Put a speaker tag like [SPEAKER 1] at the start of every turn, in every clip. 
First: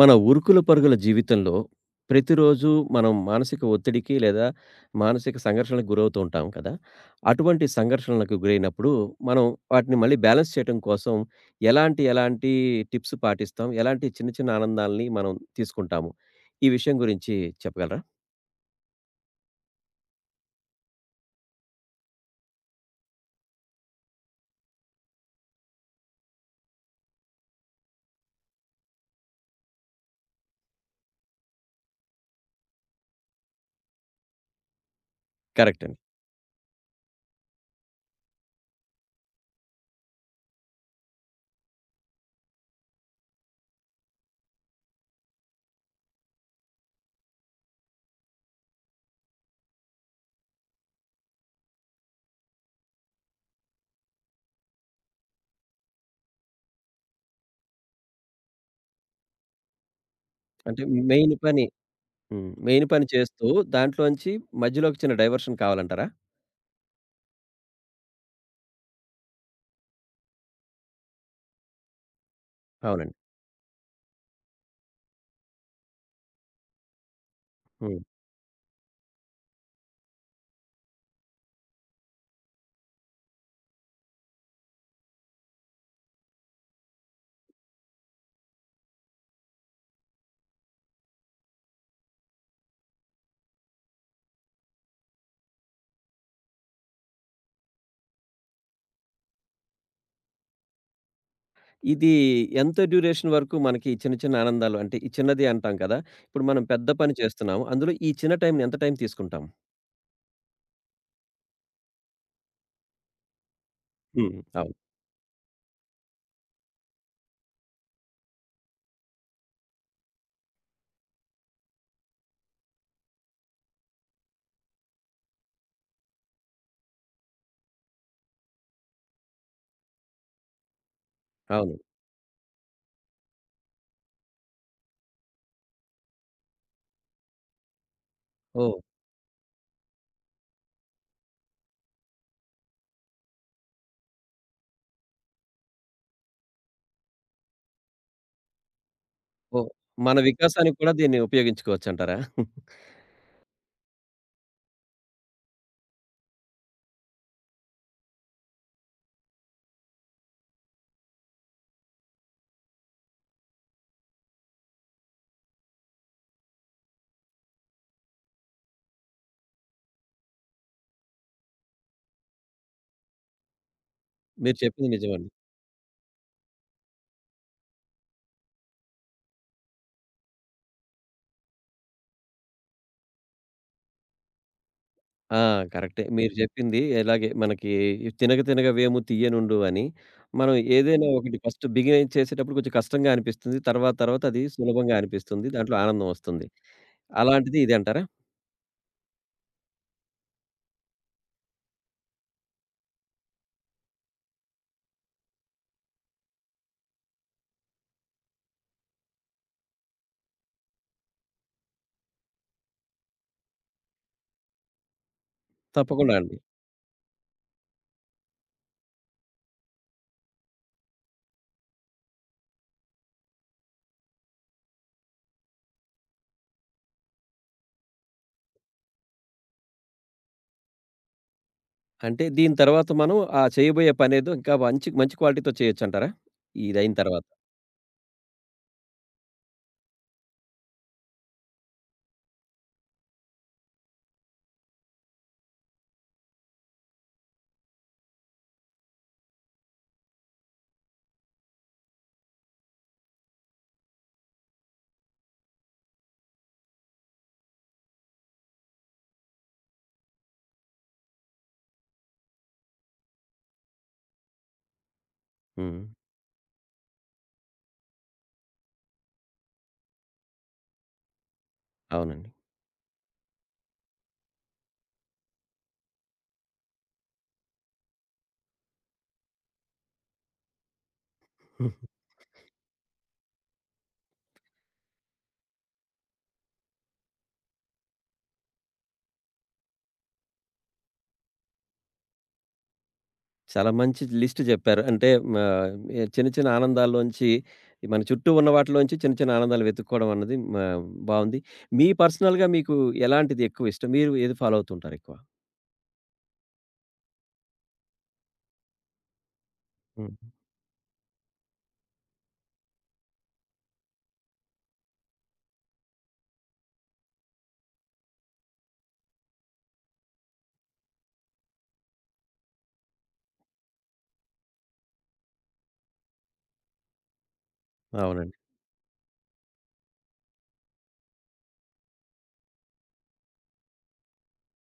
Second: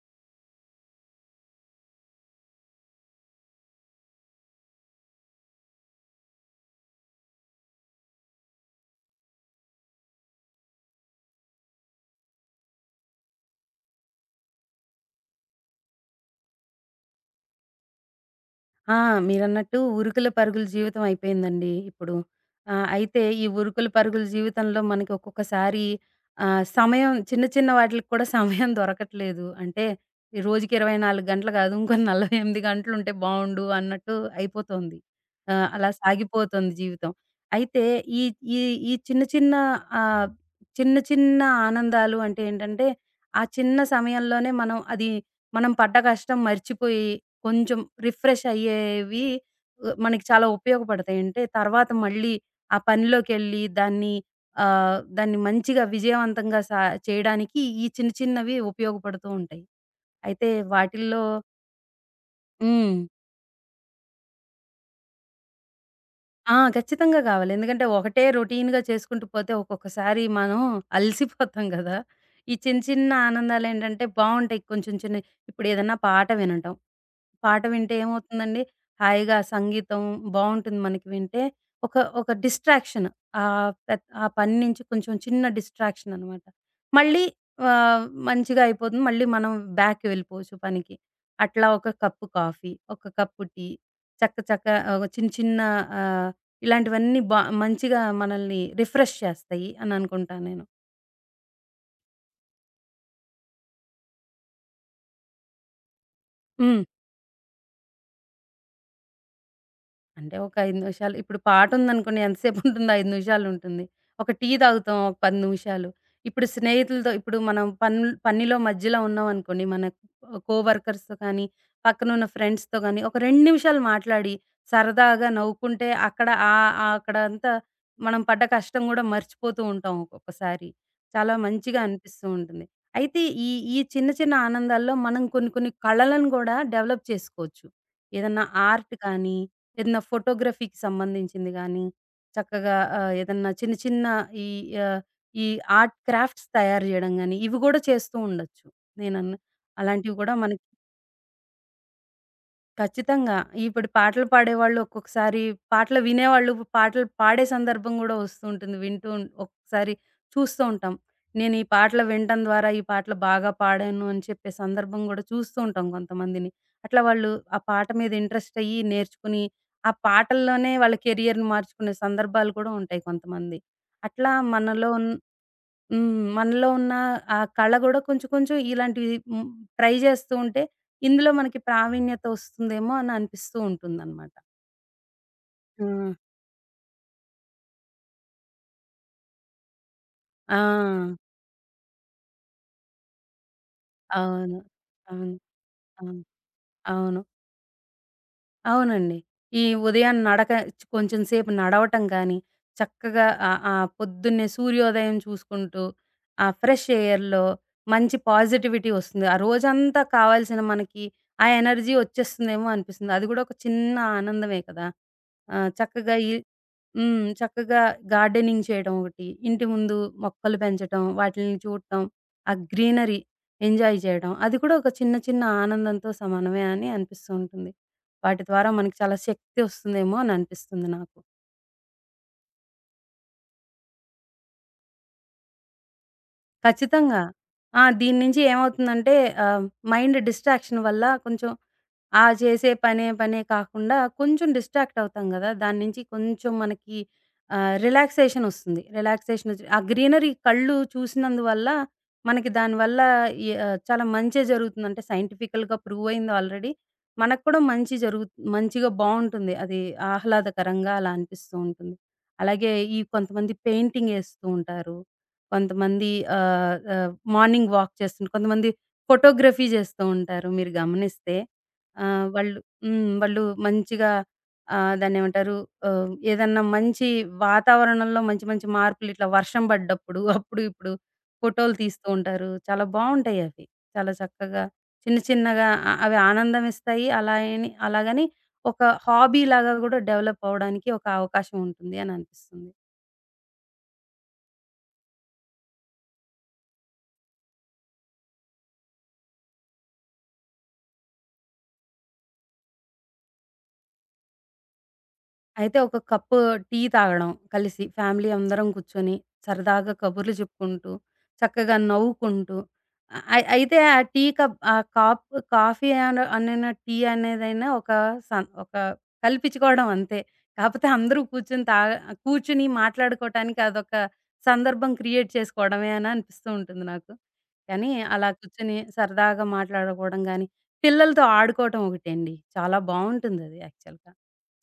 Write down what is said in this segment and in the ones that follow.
[SPEAKER 1] మన ఉరుకుల పరుగుల జీవితంలో ప్రతిరోజు మనం మానసిక ఒత్తిడికి లేదా మానసిక సంఘర్షణకు గురవుతూ ఉంటాం కదా? అటువంటి సంఘర్షణలకు గురైనప్పుడు మనం వాటిని మళ్ళీ బ్యాలెన్స్ చేయడం కోసం ఎలాంటి ఎలాంటి టిప్స్ పాటిస్తాం? ఎలాంటి చిన్న చిన్న ఆనందాల్ని మనం తీసుకుంటాము? ఈ విషయం గురించి చెప్పగలరా?
[SPEAKER 2] ఆ! మీరన్నట్టు ఉరుకుల పరుగుల జీవితం అయిపోయిందండి ఇప్పుడు. అయితే ఈ ఉరుకుల పరుగుల జీవితంలో మనకి ఒక్కొక్కసారి సమయం చిన్న చిన్న వాటిలకి కూడా సమయం దొరకట్లేదు. అంటే ఈ రోజుకి 24 గంటలు కాదు. ఇంకో 48 గంటలు ఉంటే బావుండు అన్నట్టు అయిపోతోంది.
[SPEAKER 1] కరెక్ట్
[SPEAKER 2] అలా
[SPEAKER 1] అండి.
[SPEAKER 2] సాగిపోతుంది జీవితం. అయితే ఈ ఈ ఈ చిన్న చిన్న ఆహ్, చిన్న చిన్న ఆనందాలు అంటే ఏంటంటే, ఆ చిన్న సమయంలోనే మనం పడ్డ కష్టం మర్చిపోయి కొంచెం రిఫ్రెష్ అయ్యేవి మనకి చాలా ఉపయోగపడతాయి. అంటే తర్వాత మళ్ళీ ఆ పనిలోకెళ్ళి దాన్ని మంచిగా విజయవంతంగా చేయడానికి ఈ చిన్న చిన్నవి ఉపయోగపడుతూ ఉంటాయి. అయితే
[SPEAKER 1] అంటే
[SPEAKER 2] వాటిల్లో
[SPEAKER 1] మెయిన్ పని మెయిన్
[SPEAKER 2] హ్మ్.
[SPEAKER 1] పని చేస్తూ దాంట్లోంచి మధ్యలో ఒక చిన్న డైవర్షన్ కావాలంటారా?
[SPEAKER 2] ఆ! ఖచ్చితంగా కావాలి. ఎందుకంటే ఒకటే రొటీన్‌గా చేసుకుంటూ పోతే ఒక్కొక్కసారి మనం అలసిపోతాం కదా! ఈ చిన్న చిన్న
[SPEAKER 1] అవునండి.
[SPEAKER 2] ఆనందాలేంటంటే బావుంటాయి. కొంచెం చిన్నయి ఇప్పుడు ఏదన్నా పాట వినటం. పాట వింటే ఏమవుతుందండి, హాయిగా సంగీతం బావుంటుంది మనకి వింటే. ఒక ఒక డిస్ట్రాక్షన్. ఆహ్, పెద్ ఆ పని నుంచి కొంచెం చిన్న డిస్ట్రాక్షన్ అనమాట. మళ్ళీ ఆహ్, మంచిగా అయిపోతుంది. మళ్ళీ మనం బ్యాక్‌కి వెళ్ళిపోవచ్చు పనికి. అట్లా ఒక కప్పు కాఫీ, ఒక కప్పు టీ, చక్క చక్క చిన్న చిన్న ఆహ్, ఇలాంటివన్నీ మంచిగా మనల్ని రిఫ్రెష్ చేస్తాయి అని అనుకుంటా నేను.
[SPEAKER 1] ఇది ఎంత డ్యూరేషన్ వరకు మనకి ఈ చిన్న చిన్న ఆనందాలు, అంటే ఈ చిన్నది అంటాం కదా! ఇప్పుడు మనం
[SPEAKER 2] హ్మ్.
[SPEAKER 1] పెద్ద పని చేస్తున్నాము. అందులో ఈ చిన్న టైంని ఎంత టైం తీసుకుంటాం?
[SPEAKER 2] అంటే ఒక 5 నిమిషాలు ఇప్పుడు పాటుందనుకోండి ఎంతసేపుంటుంది? 5 నిమిషాలుంటుంది. ఒక
[SPEAKER 1] హ్మ్.
[SPEAKER 2] టీ
[SPEAKER 1] అవును.
[SPEAKER 2] తాగుతాం ఒక 10 నిమిషాలు. ఇప్పుడు స్నేహితులతో ఇప్పుడు మనం పనిలో మధ్యలో ఉన్నామనుకోండి, మన కోవర్కర్స్‌తో కానీ, పక్కనున్న ఫ్రెండ్స్‌తో గానీ, ఒక 2 నిమిషాలు మాట్లాడి సరదాగా నవ్వుకుంటే అక్కడ ఆహ్, ఆహ్, అక్కడంతా మనం పడ్డ కష్టం గూడా మర్చిపోతూ ఉంటాం ఒక్కొక్కసారి. చాలా
[SPEAKER 1] అవును.
[SPEAKER 2] మంచిగా అనిపిస్తూ ఉంటుంది. అయితే ఈ ఈ చిన్న చిన్న ఆనందాల్లో మనం కొన్ని కొన్ని కళలను గూడా డెవలప్ చేసుకోవచ్చు. ఏదన్నా
[SPEAKER 1] ఓహ్!
[SPEAKER 2] ఆర్ట్ కానీ ఏదన్నా ఫోటోగ్రఫీకి సంబంధించింది గానీ, చక్కగా ఏదన్నా చిన్న చిన్న ఈ ఆహ్, ఈ ఆర్ట్ క్రాఫ్ట్స్ తయారు జేయడం గానీ, ఇవి గూడా చేస్తూ ఉండొచ్చు. నేనన్న
[SPEAKER 1] ఓహ్!
[SPEAKER 2] అలాంటివి
[SPEAKER 1] మన
[SPEAKER 2] గూడా మనకి
[SPEAKER 1] వికాసానికి కూడా దీన్ని ఉపయోగించుకోవచ్చంటారా?
[SPEAKER 2] ఖచ్చితంగా. ఇప్పుడు పాటలు పాడేవాళ్ళు ఒక్కొక్కసారి పాటలు వినేవాళ్ళు పాటలు పాడే సందర్భం గూడా వస్తూ ఉంటుంది. ఒక్కొక్కసారి చూస్తూ ఉంటాం. నేను ఈ పాటలు వినటం ద్వారా ఈ పాటలు బాగా పాడాను అని చెప్పే సందర్భం గూడా చూస్తూ ఉంటాం కొంతమందిని. అట్లా వాళ్ళు ఆ పాట మీద ఇంట్రెస్ట్ అయ్యి నేర్చుకుని, ఆ పాటల్లోనే వాళ్ళ కెరియర్‌ని మార్చుకునే సందర్భాలు కూడా ఉంటాయి కొంతమంది. అట్లా
[SPEAKER 1] మీరు
[SPEAKER 2] మనలో
[SPEAKER 1] చెప్పింది
[SPEAKER 2] ఉన్
[SPEAKER 1] నిజమండి.
[SPEAKER 2] హ్మ్. మనలో ఉన్న ఆ కళ గూడా కొంచెం కొంచెం ఇలాంటివి హ్మ్. ట్రై జేస్తూ ఉంటే ఇందులో మనకి ప్రావీణ్యత ఒస్తుందేమో అని అనిపిస్తూ ఉంటుందనమాట.
[SPEAKER 1] ఆ!
[SPEAKER 2] ఆ!
[SPEAKER 1] కరెక్టే. మీరు చెప్పింది ఇలాగే మనకి తినగ తినగ వేము తీయనుండు అని. మనం
[SPEAKER 2] ఆ!
[SPEAKER 1] ఏదైనా ఒకటి ఫస్ట్ బిగిన్ చేసేటప్పుడు కొంచెం కష్టంగా అనిపిస్తుంది. తర్వాత తర్వాత అది
[SPEAKER 2] అవును.
[SPEAKER 1] సులభంగా
[SPEAKER 2] అవును.
[SPEAKER 1] అనిపిస్తుంది. దాంట్లో ఆనందం
[SPEAKER 2] అవును.
[SPEAKER 1] వస్తుంది.
[SPEAKER 2] అవును.
[SPEAKER 1] అలాంటిది ఇది అంటారా?
[SPEAKER 2] అవునండి. ఈ ఉదయాన నడక కొంచెం సేపు నడవటం గానీ, చక్కగా ఆహ్, ఆహ్, పొద్దున్నే సూర్యోదయం చూసుకుంటూ, ఆ ఫ్రెష్ ఎయిర్‌లో మంచి పాజిటివిటీ ఒస్తుంది. ఆ రోజంతా కావాల్సిన మనకి ఆ ఎనర్జీ ఒచ్చేస్తుందేమో అనిపిస్తుంది. అది గూడా ఒక చిన్న ఆనందమే కదా! ఆ!
[SPEAKER 1] తప్పకుండా
[SPEAKER 2] చక్కగా ఈ
[SPEAKER 1] అండి.
[SPEAKER 2] హ్మ్. చక్కగా గార్డెనింగ్ చేయడం ఒకటి. ఇంటి ముందు మొక్కలు పెంచటం, వాటిల్ని చూడటం, ఆ గ్రీనరీ ఎంజాయ్ చేయడం. అది కూడా ఒక చిన్న చిన్న ఆనందంతో సమానమే అని అనిపిస్తూ ఉంటుంది. వాటి ద్వారా మనకి చాలా శక్తి వస్తుందేమో అని అనిపిస్తుంది నాకు.
[SPEAKER 1] అంటే దీని తర్వాత మనం ఆ చేయబోయే పనేదో ఇంకా మంచి మంచి క్వాలిటీతో చేయొచ్చంటారా? ఇదయిన
[SPEAKER 2] ఖచ్చితంగా.
[SPEAKER 1] తర్వాత.
[SPEAKER 2] ఆ! దీని నుంచి ఏమవుతుందంటే ఆహ్, మైండ్ డిస్ట్రాక్షన్ వల్ల కొంచెం ఆ చేసే పనే పనే కాకుండా కొంచెం డిస్ట్రాక్ట్ అవుతాం గదా! దాని నుంచి కొంచెం మనకి రిలాక్సేషన్ ఒస్తుంది. రిలాక్సేషన్ ఒచ్చి ఆ గ్రీనరీ కళ్ళు చూసినందువల్ల మనకి దానివల్ల చాలా మంచే జరుగుతుంది. అంటే సైంటిఫికల్‌గా ప్రూవ్ అయింది ఆల్రెడీ. మనకు కూడా మంచి మంచిగా బావుంటుంది. అది ఆహ్లాదకరంగా అలా అనిపిస్తూ ఉంటుంది. అలాగే ఈ కొంతమంది పెయింటింగ్ ఏస్తూ ఉంటారు.
[SPEAKER 1] హ్మ్.
[SPEAKER 2] కొంతమంది ఆహ్, ఆహ్, మార్నింగ్ వాక్ చేస్తుంటారు. కొంతమంది ఫోటోగ్రఫీ చేస్తూ ఉంటారు మీరు గమనిస్తే.
[SPEAKER 1] అవునండి.
[SPEAKER 2] వాళ్ళు హ్మ్. వాళ్ళు మంచిగా దాన్నేమంటారు ఏదన్నా మంచి వాతావరణంలో మంచి మంచి మార్పులు ఇట్లా వర్షం పడ్డప్పుడు అప్పుడు ఇప్పుడు ఫోటోలు తీస్తూ ఉంటారు. చాలా బావుంటాయి అవి. చాలా చక్కగా చిన్న చిన్నగా అవి ఆనందం ఇస్తాయి. అలాగని ఒక హాబీ లాగా కూడా డెవలప్ అవ్వడానికి ఒక అవకాశం ఉంటుంది అని అనిపిస్తుంది.
[SPEAKER 1] చాలా మంచి లిస్ట్ జెప్పారు. అంటే మా చిన్న చిన్న ఆనందాల్లోంచి, ఈ మన చుట్టూ ఉన్న వాటిలోంచి చిన్న చిన్న ఆనందాలు వెతుక్కోవడం అన్నది మా బావుంది. మీ పర్సనల్‌గా మీకు ఎలాంటిది ఎక్కువ ఇష్టం? మీరు ఏది ఫాలో అవుతుంటారు ఎక్కువ?
[SPEAKER 2] అయితే ఒక కప్పు టీ తాగడం కలిసి ఫ్యామిలీ అందరం కూర్చొని సరదాగా
[SPEAKER 1] హ్మ్.
[SPEAKER 2] కబుర్లు చెప్పుకుంటూ, చక్కగా నవ్వుకుంటూ అ అయి అయితే ఆ టీ కప్ ఆ కాప్ కాఫీ అనైనా, టీ అనేదైనా ఒక కల్పించుకోవడం అంతే. కాపోతే అందరూ కూర్చొని కూర్చొని మాట్లాడుకోవటానికి అదొక సందర్భం క్రియేట్ చేసుకోవడమే అని అనిపిస్తూ ఉంటుంది నాకు. కానీ అలా
[SPEAKER 1] అవునండి.
[SPEAKER 2] కూర్చొని సరదాగా మాట్లాడుకోవడం గానీ, పిల్లలతో ఆడుకోవటం ఒకటండి. చాలా బావుంటుందది యాక్చువల్‌గా.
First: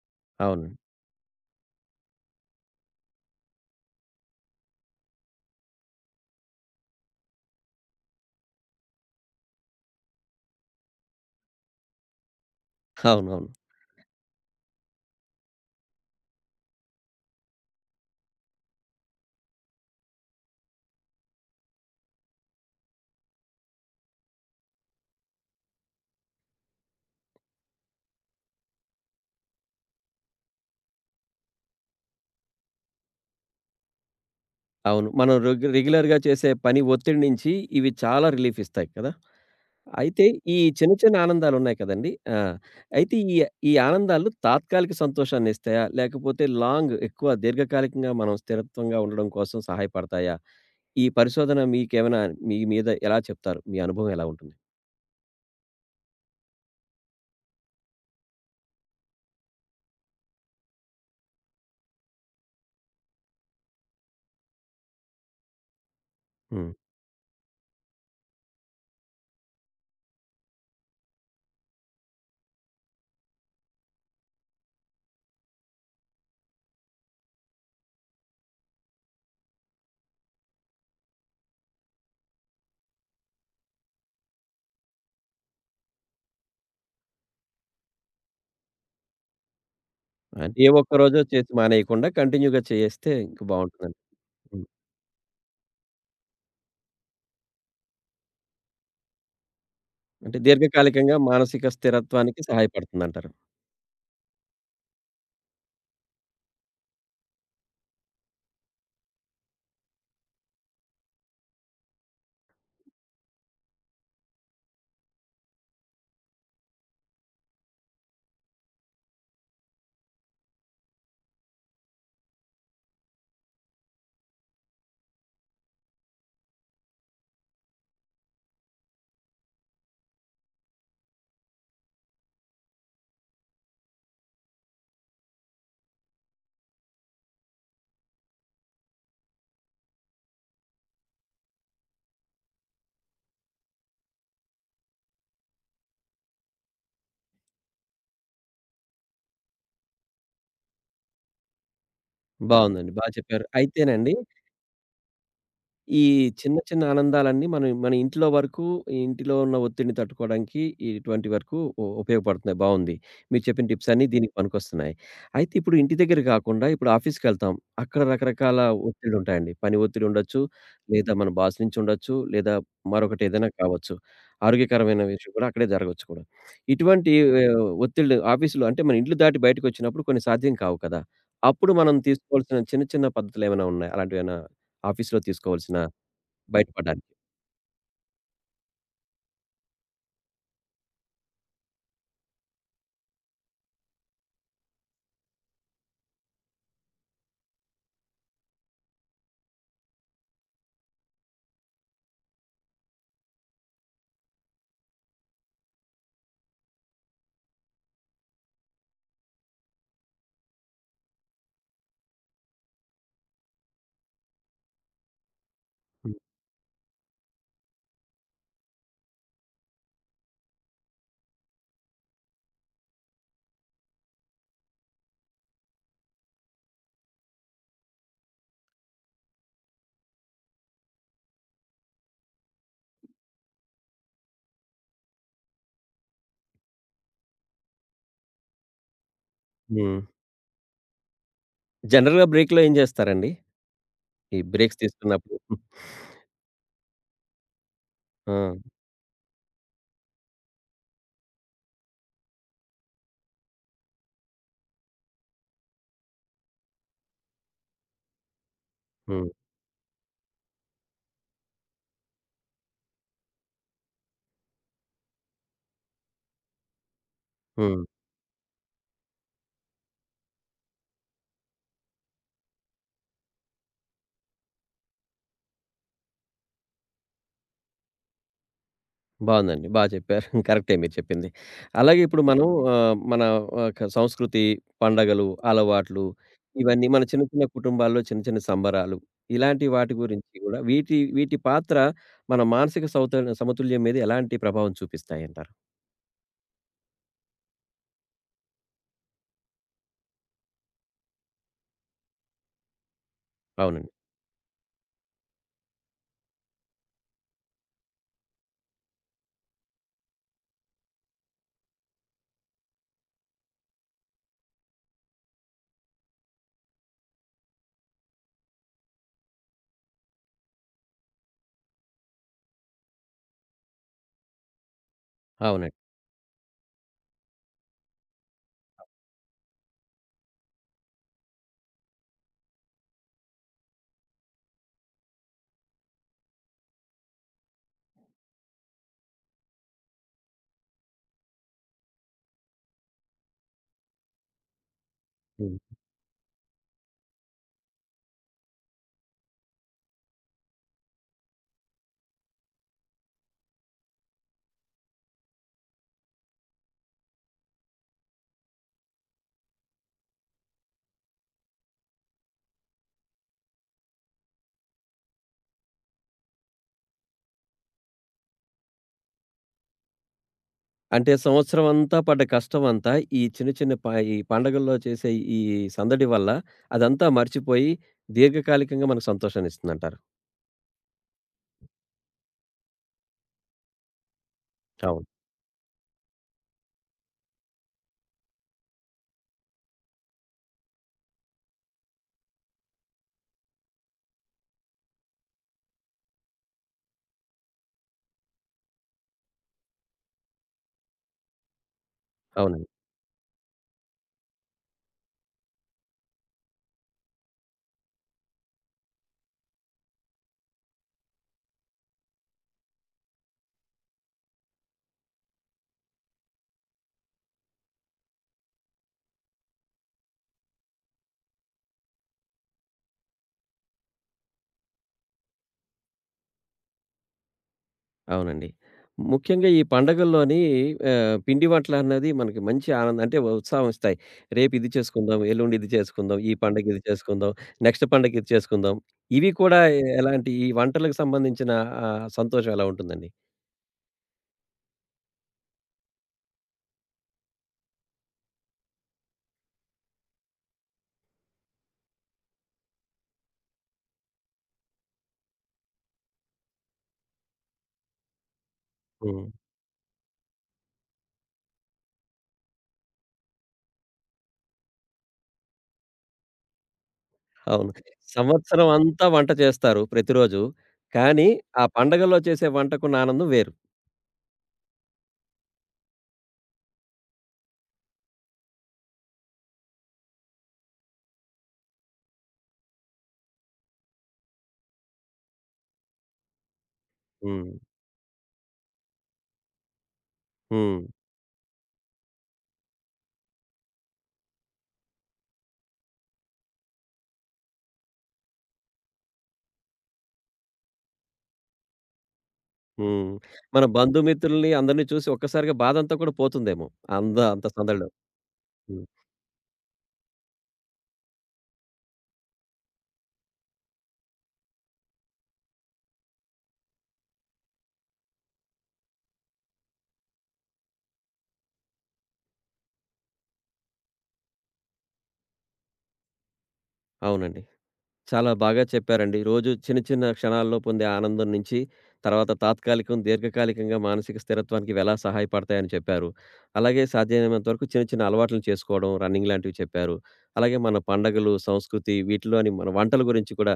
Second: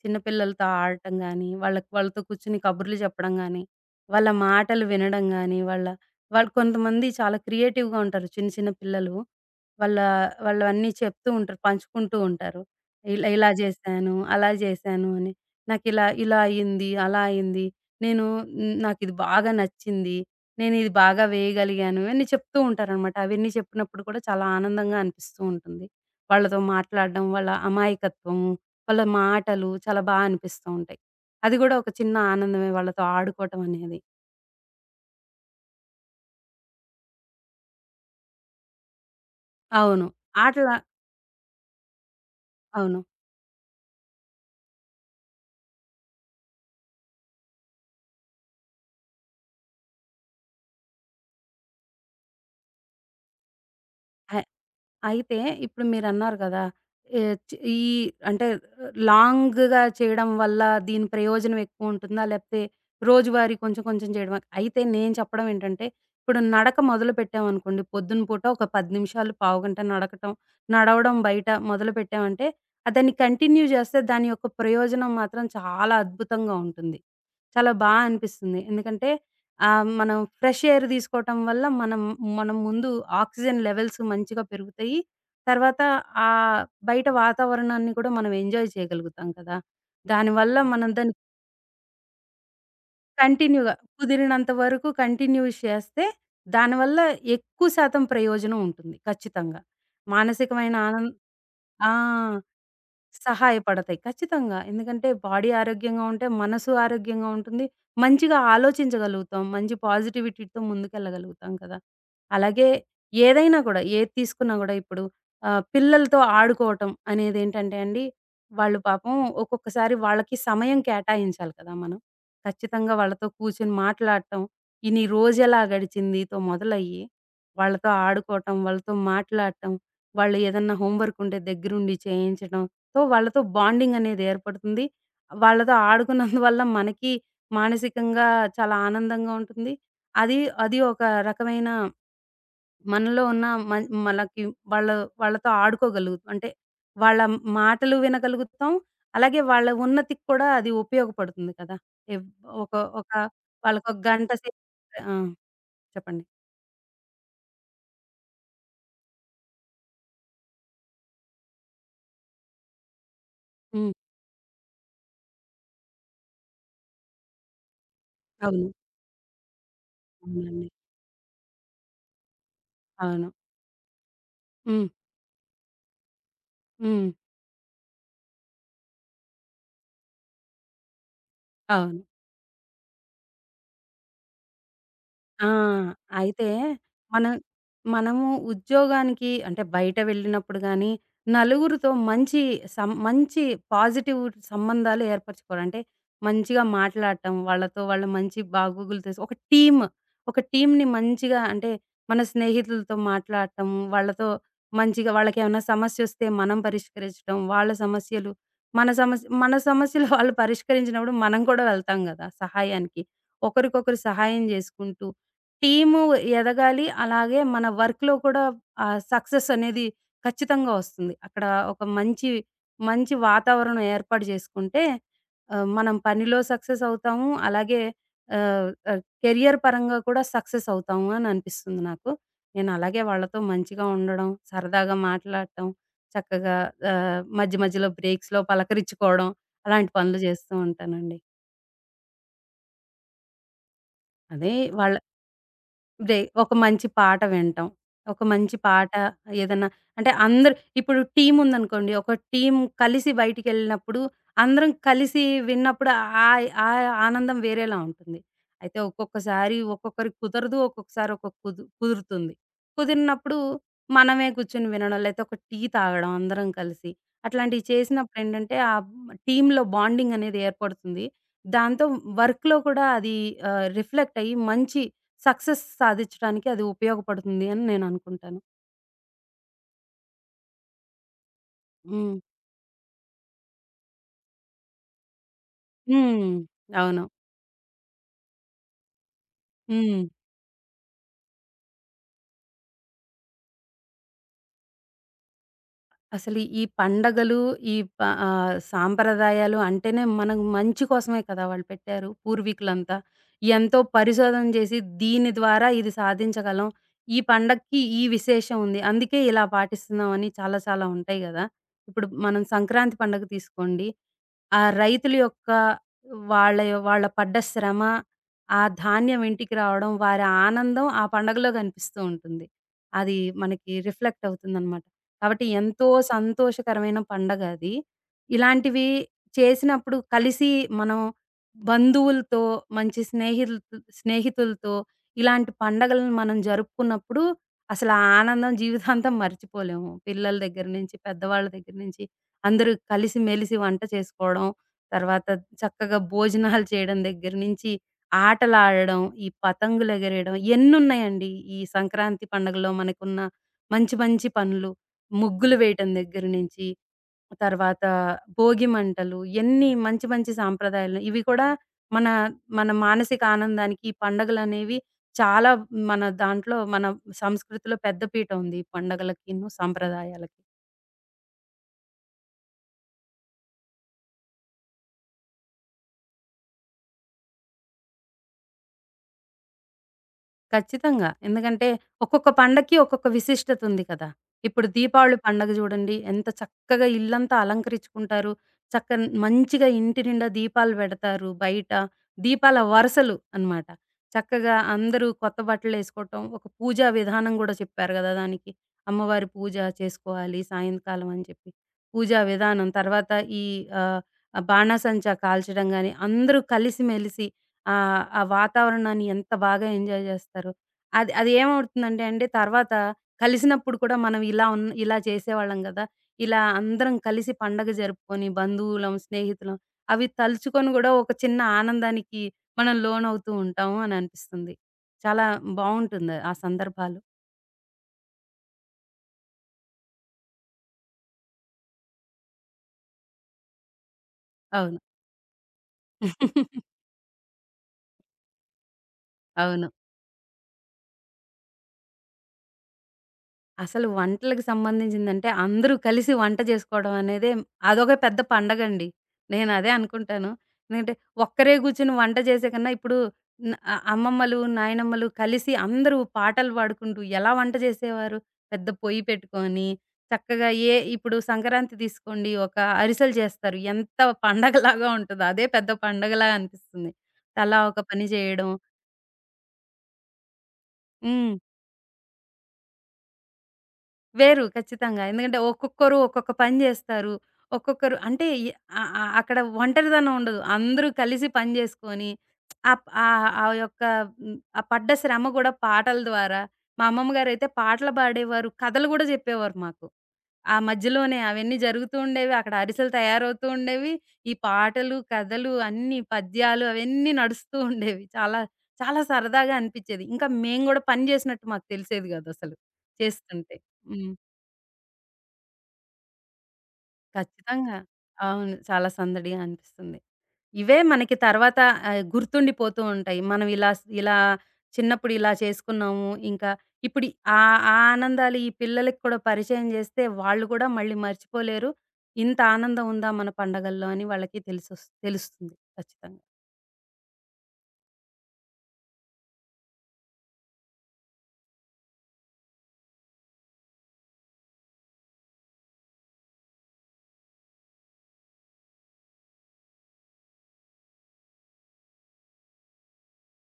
[SPEAKER 2] చిన్న పిల్లలతో
[SPEAKER 1] అవునండి.
[SPEAKER 2] ఆడటం గానీ, వాళ్ళకి వాళ్ళతో కూర్చొని కబుర్లు చెప్పడం గానీ, వాళ్ళ మాటలు వినడం గానీ, వాళ్ళు కొంతమంది చాలా క్రియేటివ్‌గా ఉంటారు చిన్న చిన్న పిల్లలు. వాళ్ళ వాళ్ళవన్నీ చెప్తూ ఉంటారు, పంచుకుంటూ ఉంటారు. ఇలా ఇలా
[SPEAKER 1] అవునవును.
[SPEAKER 2] జేశాను, అలా జేశాను అని. నాకిలా ఇలా ఇలా అయింది, అలా అయింది. నేను నాకిది బాగా నచ్చింది. నేనిది బాగా వేయగలిగాను ఇవన్నీ చెప్తూ ఉంటారనమాట. అవన్నీ చెప్పినప్పుడు కూడా చాలా ఆనందంగా అనిపిస్తూ ఉంటుంది. వాళ్ళతో మాట్లాడడం, వాళ్ళ అమాయకత్వం వాళ్ళ మాటలు చాలా అనిపిస్తూ ఉంటాయి. అది గూడా ఒక చిన్న ఆనందమే వాళ్ళతో ఆడుకోవటం అనేది.
[SPEAKER 1] అవును. మనం రెగ్యులర్‌గా చేసే పని ఒత్తిడి నుంచి ఇవి చాలా రిలీఫ్ ఇస్తాయి కదా!
[SPEAKER 2] అవును.
[SPEAKER 1] అయితే ఈ
[SPEAKER 2] ఆటల
[SPEAKER 1] చిన్న చిన్న ఆనందాలున్నాయి కదండీ! ఆ!
[SPEAKER 2] అవును.
[SPEAKER 1] అయితే ఈ ఈ ఆనందాలు తాత్కాలిక సంతోషాన్నిస్తాయా? లేకపోతే లాంగ్ ఎక్కువ దీర్ఘకాలికంగా మనం స్థిరత్వంగా ఉండడం కోసం సహాయపడతాయా? ఈ పరిశోధన మీకేమైనా మీ మీద ఎలా చెప్తారు? మీ అనుభవం ఎలా
[SPEAKER 2] అ
[SPEAKER 1] ఉంటుంది?
[SPEAKER 2] అయితే ఇప్పుడు మీరన్నారు గదా! ఏ చ్ ఈ అంటే లాంగ్‌గా చేయడం వల్ల దీని ప్రయోజనం ఎక్కువుంటుందా? లేపోతే రోజువారీ కొంచెం కొంచెం చేయడమా? అయితే నేను చెప్పడం ఏంటంటే, ఇప్పుడు
[SPEAKER 1] హ్మ్.
[SPEAKER 2] నడక మొదలుపెట్టామనుకోండి పొద్దున పూట ఒక 10 నిమిషాలు, పావుగంట నడకటం, నడవడం బయట మొదలుపెట్టామంటే, దాన్ని కంటిన్యూ చేస్తే దాని యొక్క ప్రయోజనం మాత్రం చాలా అద్భుతంగా ఉంటుంది. చాలా అనిపిస్తుంది. ఎందుకంటే ఆ! మనం ఫ్రెష్ ఎయిర్ తీసుకోవటం వల్ల మనం మనం ముందు ఆక్సిజన్ లెవెల్స్ మంచిగా పెరుగుతాయి. తర్వాత ఆహ్, బయట వాతావరణాన్ని కూడా మనం ఎంజాయ్ చేయగలుగుతాం కదా! దానివల్ల
[SPEAKER 1] అంటే ఏ
[SPEAKER 2] మనం దాని
[SPEAKER 1] ఒక్కరోజో చేసి మానేయకుండా కంటిన్యూ‌గా చేస్తే ఇంక
[SPEAKER 2] కంటిన్యూ‌గా
[SPEAKER 1] బావుంటుందండి.
[SPEAKER 2] కుదిరినంత
[SPEAKER 1] హ్మ్.
[SPEAKER 2] వరకు కంటిన్యూ చేస్తే దానివల్ల ఎక్కువ శాతం ప్రయోజనం ఉంటుంది ఖచ్చితంగా.
[SPEAKER 1] అంటే
[SPEAKER 2] మానసికమైన ఆనం
[SPEAKER 1] దీర్ఘకాలికంగా మానసిక
[SPEAKER 2] ఆ!
[SPEAKER 1] స్థిరత్వానికి సహాయపడుతుందంటారు.
[SPEAKER 2] సహాయపడతాయి. ఖచ్చితంగా. ఎందుకంటే బాడీ ఆరోగ్యంగా ఉంటే మనసు ఆరోగ్యంగా ఉంటుంది. మంచిగా ఆలోచించగలుగుతాం. మంచి పాజిటివిటీతో ముందుకెళ్ళగలుగుతాం కదా! అలాగే ఏదైనా కూడా ఏది తీసుకున్నా కూడా ఇప్పుడు పిల్లలతో ఆడుకోవటం అనేదేంటంటే అండి, వాళ్ళు పాపం ఒక్కొక్కసారి వాళ్ళకి సమయం కేటాయించాలి కదా మనం. ఖచ్చితంగా వాళ్ళతో కూర్చొని మాట్లాడటం. ఈ నీ రోజెలా గడిచిందితో మొదలయ్యి, వాళ్ళతో ఆడుకోవటం, వాళ్ళతో మాట్లాడటం, వాళ్ళు ఏదన్నా హోంవర్క్ ఉంటే దగ్గరుండి చేయించడంతో వాళ్ళతో బాండింగ్ అనేది ఏర్పడుతుంది. వాళ్ళతో ఆడుకున్నందువల్ల మనకి మానసికంగా చాలా ఆనందంగా ఉంటుంది. అది అది ఒక రకమైన మనలో ఉన్న మన్ మనకి వాళ్ళ వాళ్ళతో ఆడుకోగలుగుతాం. అంటే వాళ్ళ మాటలు వినగలుగుతాం. అలాగే వాళ్ళ ఉన్నతికి కూడా అది ఉపయోగపడుతుంది కదా! ఎవ్ ఒక
[SPEAKER 1] బావుందండి. బా
[SPEAKER 2] ఒక
[SPEAKER 1] చెప్పారు.
[SPEAKER 2] వాళ్ళకొక
[SPEAKER 1] అయితేనండి
[SPEAKER 2] గంట సేపు ఆ!
[SPEAKER 1] ఈ
[SPEAKER 2] చెప్పండి.
[SPEAKER 1] చిన్న చిన్న ఆనందాలన్నీ మనం మన ఇంట్లో వరకు, ఇంటిలో ఉన్న ఒత్తిడిని తట్టుకోవడానికి ఇటువంటి వరకు ఉపయోగపడుతున్నాయి. బావుంది. మీరు చెప్పిన టిప్స్
[SPEAKER 2] హ్మ్.
[SPEAKER 1] అన్నీ దీనికి పనికొస్తున్నాయి. అయితే ఇప్పుడు ఇంటి దగ్గర కాకుండా ఇప్పుడు ఆఫీస్‌కెళ్తాం. అక్కడ రకరకాల
[SPEAKER 2] అవును.
[SPEAKER 1] ఒత్తిడులుంటాయండి. పని ఒత్తిడి ఉండొచ్చు,
[SPEAKER 2] అవునండి.
[SPEAKER 1] లేదా మన బాస్ నుంచి ఉండొచ్చు, లేదా మరొకటి
[SPEAKER 2] అవును.
[SPEAKER 1] ఏదైనా కావచ్చు.
[SPEAKER 2] హ్మ్.
[SPEAKER 1] ఆరోగ్యకరమైన విషయం కూడా అక్కడే జరగొచ్చు కూడా.
[SPEAKER 2] హ్మ్.
[SPEAKER 1] ఇటువంటి ఆహ్, ఒత్తిళ్ళు ఆఫీస్‌లో అంటే మన ఇల్లు దాటి బయటకొచ్చినప్పుడు కొన్ని సాధ్యం కావు కదా! అప్పుడు మనం
[SPEAKER 2] అవును.
[SPEAKER 1] తీసుకోవాల్సిన చిన్న చిన్న పద్ధతులేమైనా ఉన్నాయా? అలాంటివేమైనా ఆఫీస్‌లో
[SPEAKER 2] ఆ!
[SPEAKER 1] తీసుకోవాల్సిన
[SPEAKER 2] అయితే
[SPEAKER 1] బయటపడ్డానికి.
[SPEAKER 2] మన మనము ఉద్యోగానికి అంటే బయట వెళ్ళినప్పుడు గానీ, నలుగురితో మంచి మంచి పాజిటివ్ సంబంధాలు ఏర్పరచుకోవాలి. అంటే మంచిగా మాట్లాడటం, వాళ్ళతో వాళ్ళ మంచి బాగోగులు తెలుసు ఒక టీమ్‌ని మంచిగా అంటే మన స్నేహితులతో మాట్లాడటం, వాళ్ళతో మంచిగా వాళ్ళకేమైనా సమస్యొస్తే మనం పరిష్కరించడం, వాళ్ళ సమస్యలు మన సమస్యలు వాళ్ళు పరిష్కరించినప్పుడు మనం కూడా వెళ్తాం గదా! సహాయానికి. ఒకరికొకరు సహాయం జేసుకుంటూ టీము
[SPEAKER 1] హ్మ్.
[SPEAKER 2] ఎదగాలి. అలాగే మన వర్క్‌లో కూడా సక్సెస్ అనేది ఖచ్చితంగా వస్తుంది. అక్కడ ఒక మంచి, మంచి వాతావరణం ఏర్పాటు చేసుకుంటే మనం పనిలో సక్సెస్ అవుతాము. అలాగే ఆహ్, ఆహ్, కెరియర్ పరంగా కూడా సక్సెస్ అవుతాము అని అనిపిస్తుంది నాకు. నేను అలాగే వాళ్ళతో మంచిగా ఉండడం, సరదాగా మాట్లాడటం, చక్కగా మధ్య మధ్యలో బ్రేక్స్‌లో పలకరించుకోవడం అలాంటి
[SPEAKER 1] హ్మ్.
[SPEAKER 2] పనులు చేస్తూ ఉంటానండి.
[SPEAKER 1] జనరల్‌గా బ్రేక్‌లో ఏం జేస్తారండి? ఈ
[SPEAKER 2] అదే
[SPEAKER 1] బ్రేక్స్
[SPEAKER 2] వాళ్ళ
[SPEAKER 1] తీసుకున్నప్పుడు?
[SPEAKER 2] బ్రే ఒక మంచి పాట వినటం. ఒక మంచి
[SPEAKER 1] ఆ!
[SPEAKER 2] పాట ఏదన్నా అంటే అందరు ఇప్పుడు టీముందనుకోండి. ఒక టీమ్ కలిసి బయటికెళ్ళినప్పుడు, అందరం కలిసి విన్నప్పుడు ఆ ఆనందం వేరేలా ఉంటుంది. అయితే
[SPEAKER 1] హ్మ్.
[SPEAKER 2] ఒక్కొక్కసారి ఒక్కొక్కరికి కుదరదు. ఒక్కొక్కసారి ఒక్కొక్క కుదురుతుంది. కుదిరినప్పుడు మనమే కూర్చొని వినడం, లేకపోతే ఒక టీ తాగడం అందరం కలిసి. అట్లాంటివి
[SPEAKER 1] హ్మ్.
[SPEAKER 2] చేసినప్పుడేంటంటే, ఆ టీమ్‌లో బాండింగ్ అనేది ఏర్పడుతుంది. దాంతో వర్క్‌లో కూడా అది రిఫ్లెక్ట్ అయ్యి మంచి సక్సెస్ సాధిచ్చడానికి అది ఉపయోగపడుతుంది అని నేననుకుంటాను.
[SPEAKER 1] బావుందండి. బా చెప్పారు. కరెక్టే మీరు చెప్పింది. అలాగే
[SPEAKER 2] హ్మ్.
[SPEAKER 1] ఇప్పుడు మనం మన ఒక సంస్కృతి, పండగలు, అలవాట్లు,
[SPEAKER 2] హ్మ్.
[SPEAKER 1] ఇవన్నీ
[SPEAKER 2] అవును.
[SPEAKER 1] మన చిన్న చిన్న కుటుంబాల్లో చిన్న చిన్న సంబరాలు, ఇలాంటి వాటి
[SPEAKER 2] హ్మ్.
[SPEAKER 1] గురించి గూడా, వీటి వీటి పాత్ర మన మానసిక సౌత సమతుల్యం మీద ఎలాంటి ప్రభావం చూపిస్తాయంటారు?
[SPEAKER 2] అసలు ఈ పండగలు, ఈ ప సాంప్రదాయాలు అంటేనే మనకు మంచి కోసమే కదా! వాళ్ళు పెట్టారు పూర్వీకులంతా. ఎంతో
[SPEAKER 1] అవునండి.
[SPEAKER 2] పరిశోధన చేసి దీని ద్వారా ఇది సాధించగలం. ఈ పండక్కి ఈ విశేషం ఉంది. అందుకే ఇలా పాటిస్తున్నామని చాలా చాలా ఉంటాయి గదా! ఇప్పుడు మనం సంక్రాంతి పండగ తీసుకోండి. ఆ రైతుల యొక్క వాళ్ళ పడ్డ శ్రమ, ఆ ధాన్యం ఇంటికి రావడం, వారి ఆనందం ఆ పండగలో కనిపిస్తూ ఉంటుంది. అది మనకి రిఫ్లెక్ట్ అవుతుందనమాట. కాబట్టి
[SPEAKER 1] అవునండి.
[SPEAKER 2] ఎంతో సంతోషకరమైన పండగ అది. ఇలాంటివి చేసినప్పుడు కలిసి మనం బంధువులతో, మంచి స్నేహితులతో ఇలాంటి పండగలను మనం జరుపుకున్నప్పుడు అసలు ఆ ఆనందం జీవితాంతం మర్చిపోలేము. పిల్లల దగ్గర నుంచి, పెద్దవాళ్ళ దగ్గర నుంచి అందరూ కలిసిమెలిసి వంట చేసుకోవడం, తర్వాత
[SPEAKER 1] హ్మ్.
[SPEAKER 2] చక్కగా భోజనాలు చేయడం దగ్గర నుంచి ఆటలాడడం, ఈ పతంగులెగరేయడం ఎన్నున్నాయండి ఈ సంక్రాంతి పండగలో మనకున్న మంచి మంచి పనులు. ముగ్గులు వేయటం దగ్గర నుంచి, తర్వాత భోగి మంటలు ఎన్ని మంచి మంచి సాంప్రదాయాలు. ఇవి కూడా మన మన మానసిక ఆనందానికి ఈ పండగలనేవి చాలా మన సంస్కృతిలో పెద్ద పీట ఉంది. ఈ పండగలకిను, సాంప్రదాయాలకి.
[SPEAKER 1] అంటే సంవత్సరమంతా పడ్డ కష్టమంతా ఈ చిన్న, చిన్న ప ఈ పండగల్లో చేసే ఈ సందడి వల్ల అదంతా మర్చిపోయి దీర్ఘకాలికంగా మనకు సంతోషాన్నిస్తుందంటారు.
[SPEAKER 2] ఖచ్చితంగా. ఎందుకంటే, ఒక్కొక్క పండక్కి ఒక్కొక్క విశిష్టత ఉంది కదా! ఇప్పుడు
[SPEAKER 1] అవును.
[SPEAKER 2] దీపావళి పండగ జూడండి. ఎంత చక్కగా ఇల్లంతా అలంకరించుకుంటారు. చక్క మంచిగా ఇంటి నిండా దీపాలు పెడతారు బయట. దీపాల వరసలు అనమాట. చక్కగా అందరూ కొత్త బట్టలేసుకోవటం, ఒక పూజా విధానం గూడా చెప్పారు గదా! దానికి. అమ్మవారి పూజ చేసుకోవాలి సాయంకాలం అని చెప్పి. పూజా విధానం,
[SPEAKER 1] అవునండి.
[SPEAKER 2] తర్వాత ఈ ఆహ్, బాణాసంచా కాల్చడం గాని, అందరూ కలిసిమెలిసి ఆ! ఆ వాతావరణాన్ని ఎంత బాగా ఎంజాయ్ జేస్తారు. అది అది ఏమవుతుందంటే అండి తర్వాత కలిసినప్పుడు కూడా మనం ఇలా చేసేవాళ్ళం గదా! ఇలా అందరం కలిసి పండగ జరుపుకొని బంధువులం, స్నేహితులం అవి తలుచుకొని గూడా ఒక చిన్న ఆనందానికి మనం లోనవుతూ ఉంటాము అని అనిపిస్తుంది. చాలా బావుంటుంది ఆ సందర్భాలు.
[SPEAKER 1] అవునండి. ముఖ్యంగా ఈ పండగల్లోని పిండి వంటలన్నది మనకి మంచి ఆనందం అంటే ఉత్సాహం ఇస్తాయి. రేపు ఇది
[SPEAKER 2] అవును.
[SPEAKER 1] చేసుకుందాం, ఎల్లుండి ఇది చేసుకుందాం, ఈ పండగ ఇది చేసుకుందాం, నెక్స్ట్ పండగ ఇది చేసుకుందాం. ఇవి కూడా
[SPEAKER 2] అవును.
[SPEAKER 1] ఎలాంటి ఈ వంటలకు సంబంధించిన సంతోషం ఎలా ఉంటుందండి?
[SPEAKER 2] అసలు వంటలకి సంబంధించిందంటే అందరూ కలిసి వంట జేసుకోవడం అనేదే అదొక పెద్ద పండగండి. నేనదే అనుకుంటాను. ఎందుకంటే ఒక్కరే గూర్చొని వంట జేసే కన్నా ఇప్పుడు న అ అమ్మమ్మలు, నాయనమ్మలు కలిసి అందరూ పాటలు పాడుకుంటూ ఎలా వంట జేసేవారు? పెద్ద పొయ్యి
[SPEAKER 1] హ్మ్.
[SPEAKER 2] పెట్టుకొని చక్కగా ఇప్పుడు సంక్రాంతి తీసుకోండి ఒక అరిసెలు చేస్తారు. ఎంత పండగలాగా ఉంటదో అదే పెద్ద పండగలా అనిపిస్తుంది. తలా
[SPEAKER 1] అవును.
[SPEAKER 2] ఒక పని జేయడం.
[SPEAKER 1] సంవత్సరం అంతా వంట చేస్తారు ప్రతిరోజు. కానీ,
[SPEAKER 2] హ్మ్.
[SPEAKER 1] ఆ పండగల్లో చేసే వంటకున్న ఆనందం వేరు.
[SPEAKER 2] వేరు. ఖచ్చితంగా. ఎందుకంటే ఒక్కొక్కరు ఒక్కొక్క పని జేస్తారు. ఒక్కొక్కరు అంటే అక్కడ ఒంటరితనం ఉండదు. అందరూ కలిసి పని జేసుకొని ఆప్ ఆహ్, ఆ యొక్క హ్మ్, ఆ పడ్డ శ్రమ గూడా పాటల ద్వారా మా అమ్మమ్మ గారైతే
[SPEAKER 1] హ్మ్.
[SPEAKER 2] పాటలు పాడేవారు. కథలు గూడా జెప్పేవారు మాకు. ఆ
[SPEAKER 1] హ్మ్.
[SPEAKER 2] మధ్యలోనే అవన్నీ జరుగుతూ ఉండేవి. అక్కడ అరిసెలు తయారవుతూ ఉండేవి. ఈ పాటలు, కథలు అన్నీ పద్యాలు అవన్నీ నడుస్తూ ఉండేవి. చాలా చాలా సరదాగా అనిపిచ్చేది. ఇంకా మేము గూడా పని జేసినట్టు మాకు తెలిసేది గాదసలు
[SPEAKER 1] హ్మ్.
[SPEAKER 2] చేస్తుంటే.
[SPEAKER 1] మన
[SPEAKER 2] హ్మ్.
[SPEAKER 1] బంధుమిత్రుల్ని అందరిని చూసి ఒక్కసారిగా బాధంతా కూడా పోతుందేమో! అంత
[SPEAKER 2] ఖచ్చితంగా.
[SPEAKER 1] సందడిలో.
[SPEAKER 2] అవును.
[SPEAKER 1] హ్మ్.
[SPEAKER 2] చాలా సందడిగా అనిపిస్తుంది. ఇవే మనకి తర్వాత గుర్తుండిపోతూ ఉంటాయి. మనం ఇలా చిన్నప్పుడు ఇలా చేసుకున్నాము. ఇంకా ఇప్పుడు ఆ ఆ ఆనందాలు ఈ పిల్లలకి కూడా పరిచయం చేస్తే వాళ్ళు కూడా మళ్ళీ మర్చిపోలేరు. ఇంత ఆనందం ఉందా మన పండగల్లో అని వాళ్ళకి తెలుస్తుంది ఖచ్చితంగా.
[SPEAKER 1] అవునండి. చాలా బాగా చెప్పారండి. రోజు చిన్న చిన్న క్షణాల్లో పొందే ఆనందం నుంచి, తర్వాత తాత్కాలికం, దీర్ఘకాలికంగా మానసిక స్థిరత్వానికి ఇవి ఎలా సహాయపడతాయని చెప్పారు. అలాగే సాధ్యమైనంత వరకు చిన్న చిన్న అలవాట్లను చేసుకోవడం, రన్నింగ్ లాంటివి చెప్పారు. అలాగే మన పండగలు, సంస్కృతి వీటిలోని మన వంటల గురించి కూడా,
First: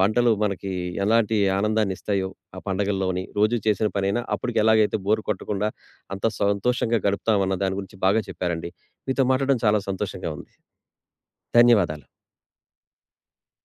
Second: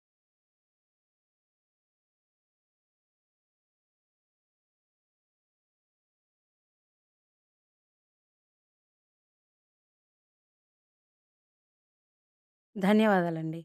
[SPEAKER 1] వంటలు మనకి ఎలాంటి ఆనందాన్ని ఇస్తాయో, ఆ పండగల్లోని, రోజు చేసిన పనైనా అప్పటికి ఎలాగైతే బోర్ కొట్టకుండా అంత సంతోషంగా గడుపుతామన్న దాని గురించి బాగా చెప్పారండి. మీతో మాట్లాడడం చాలా సంతోషంగా ఉంది. ధన్యవాదాలు.
[SPEAKER 2] ధన్యవాదాలండి.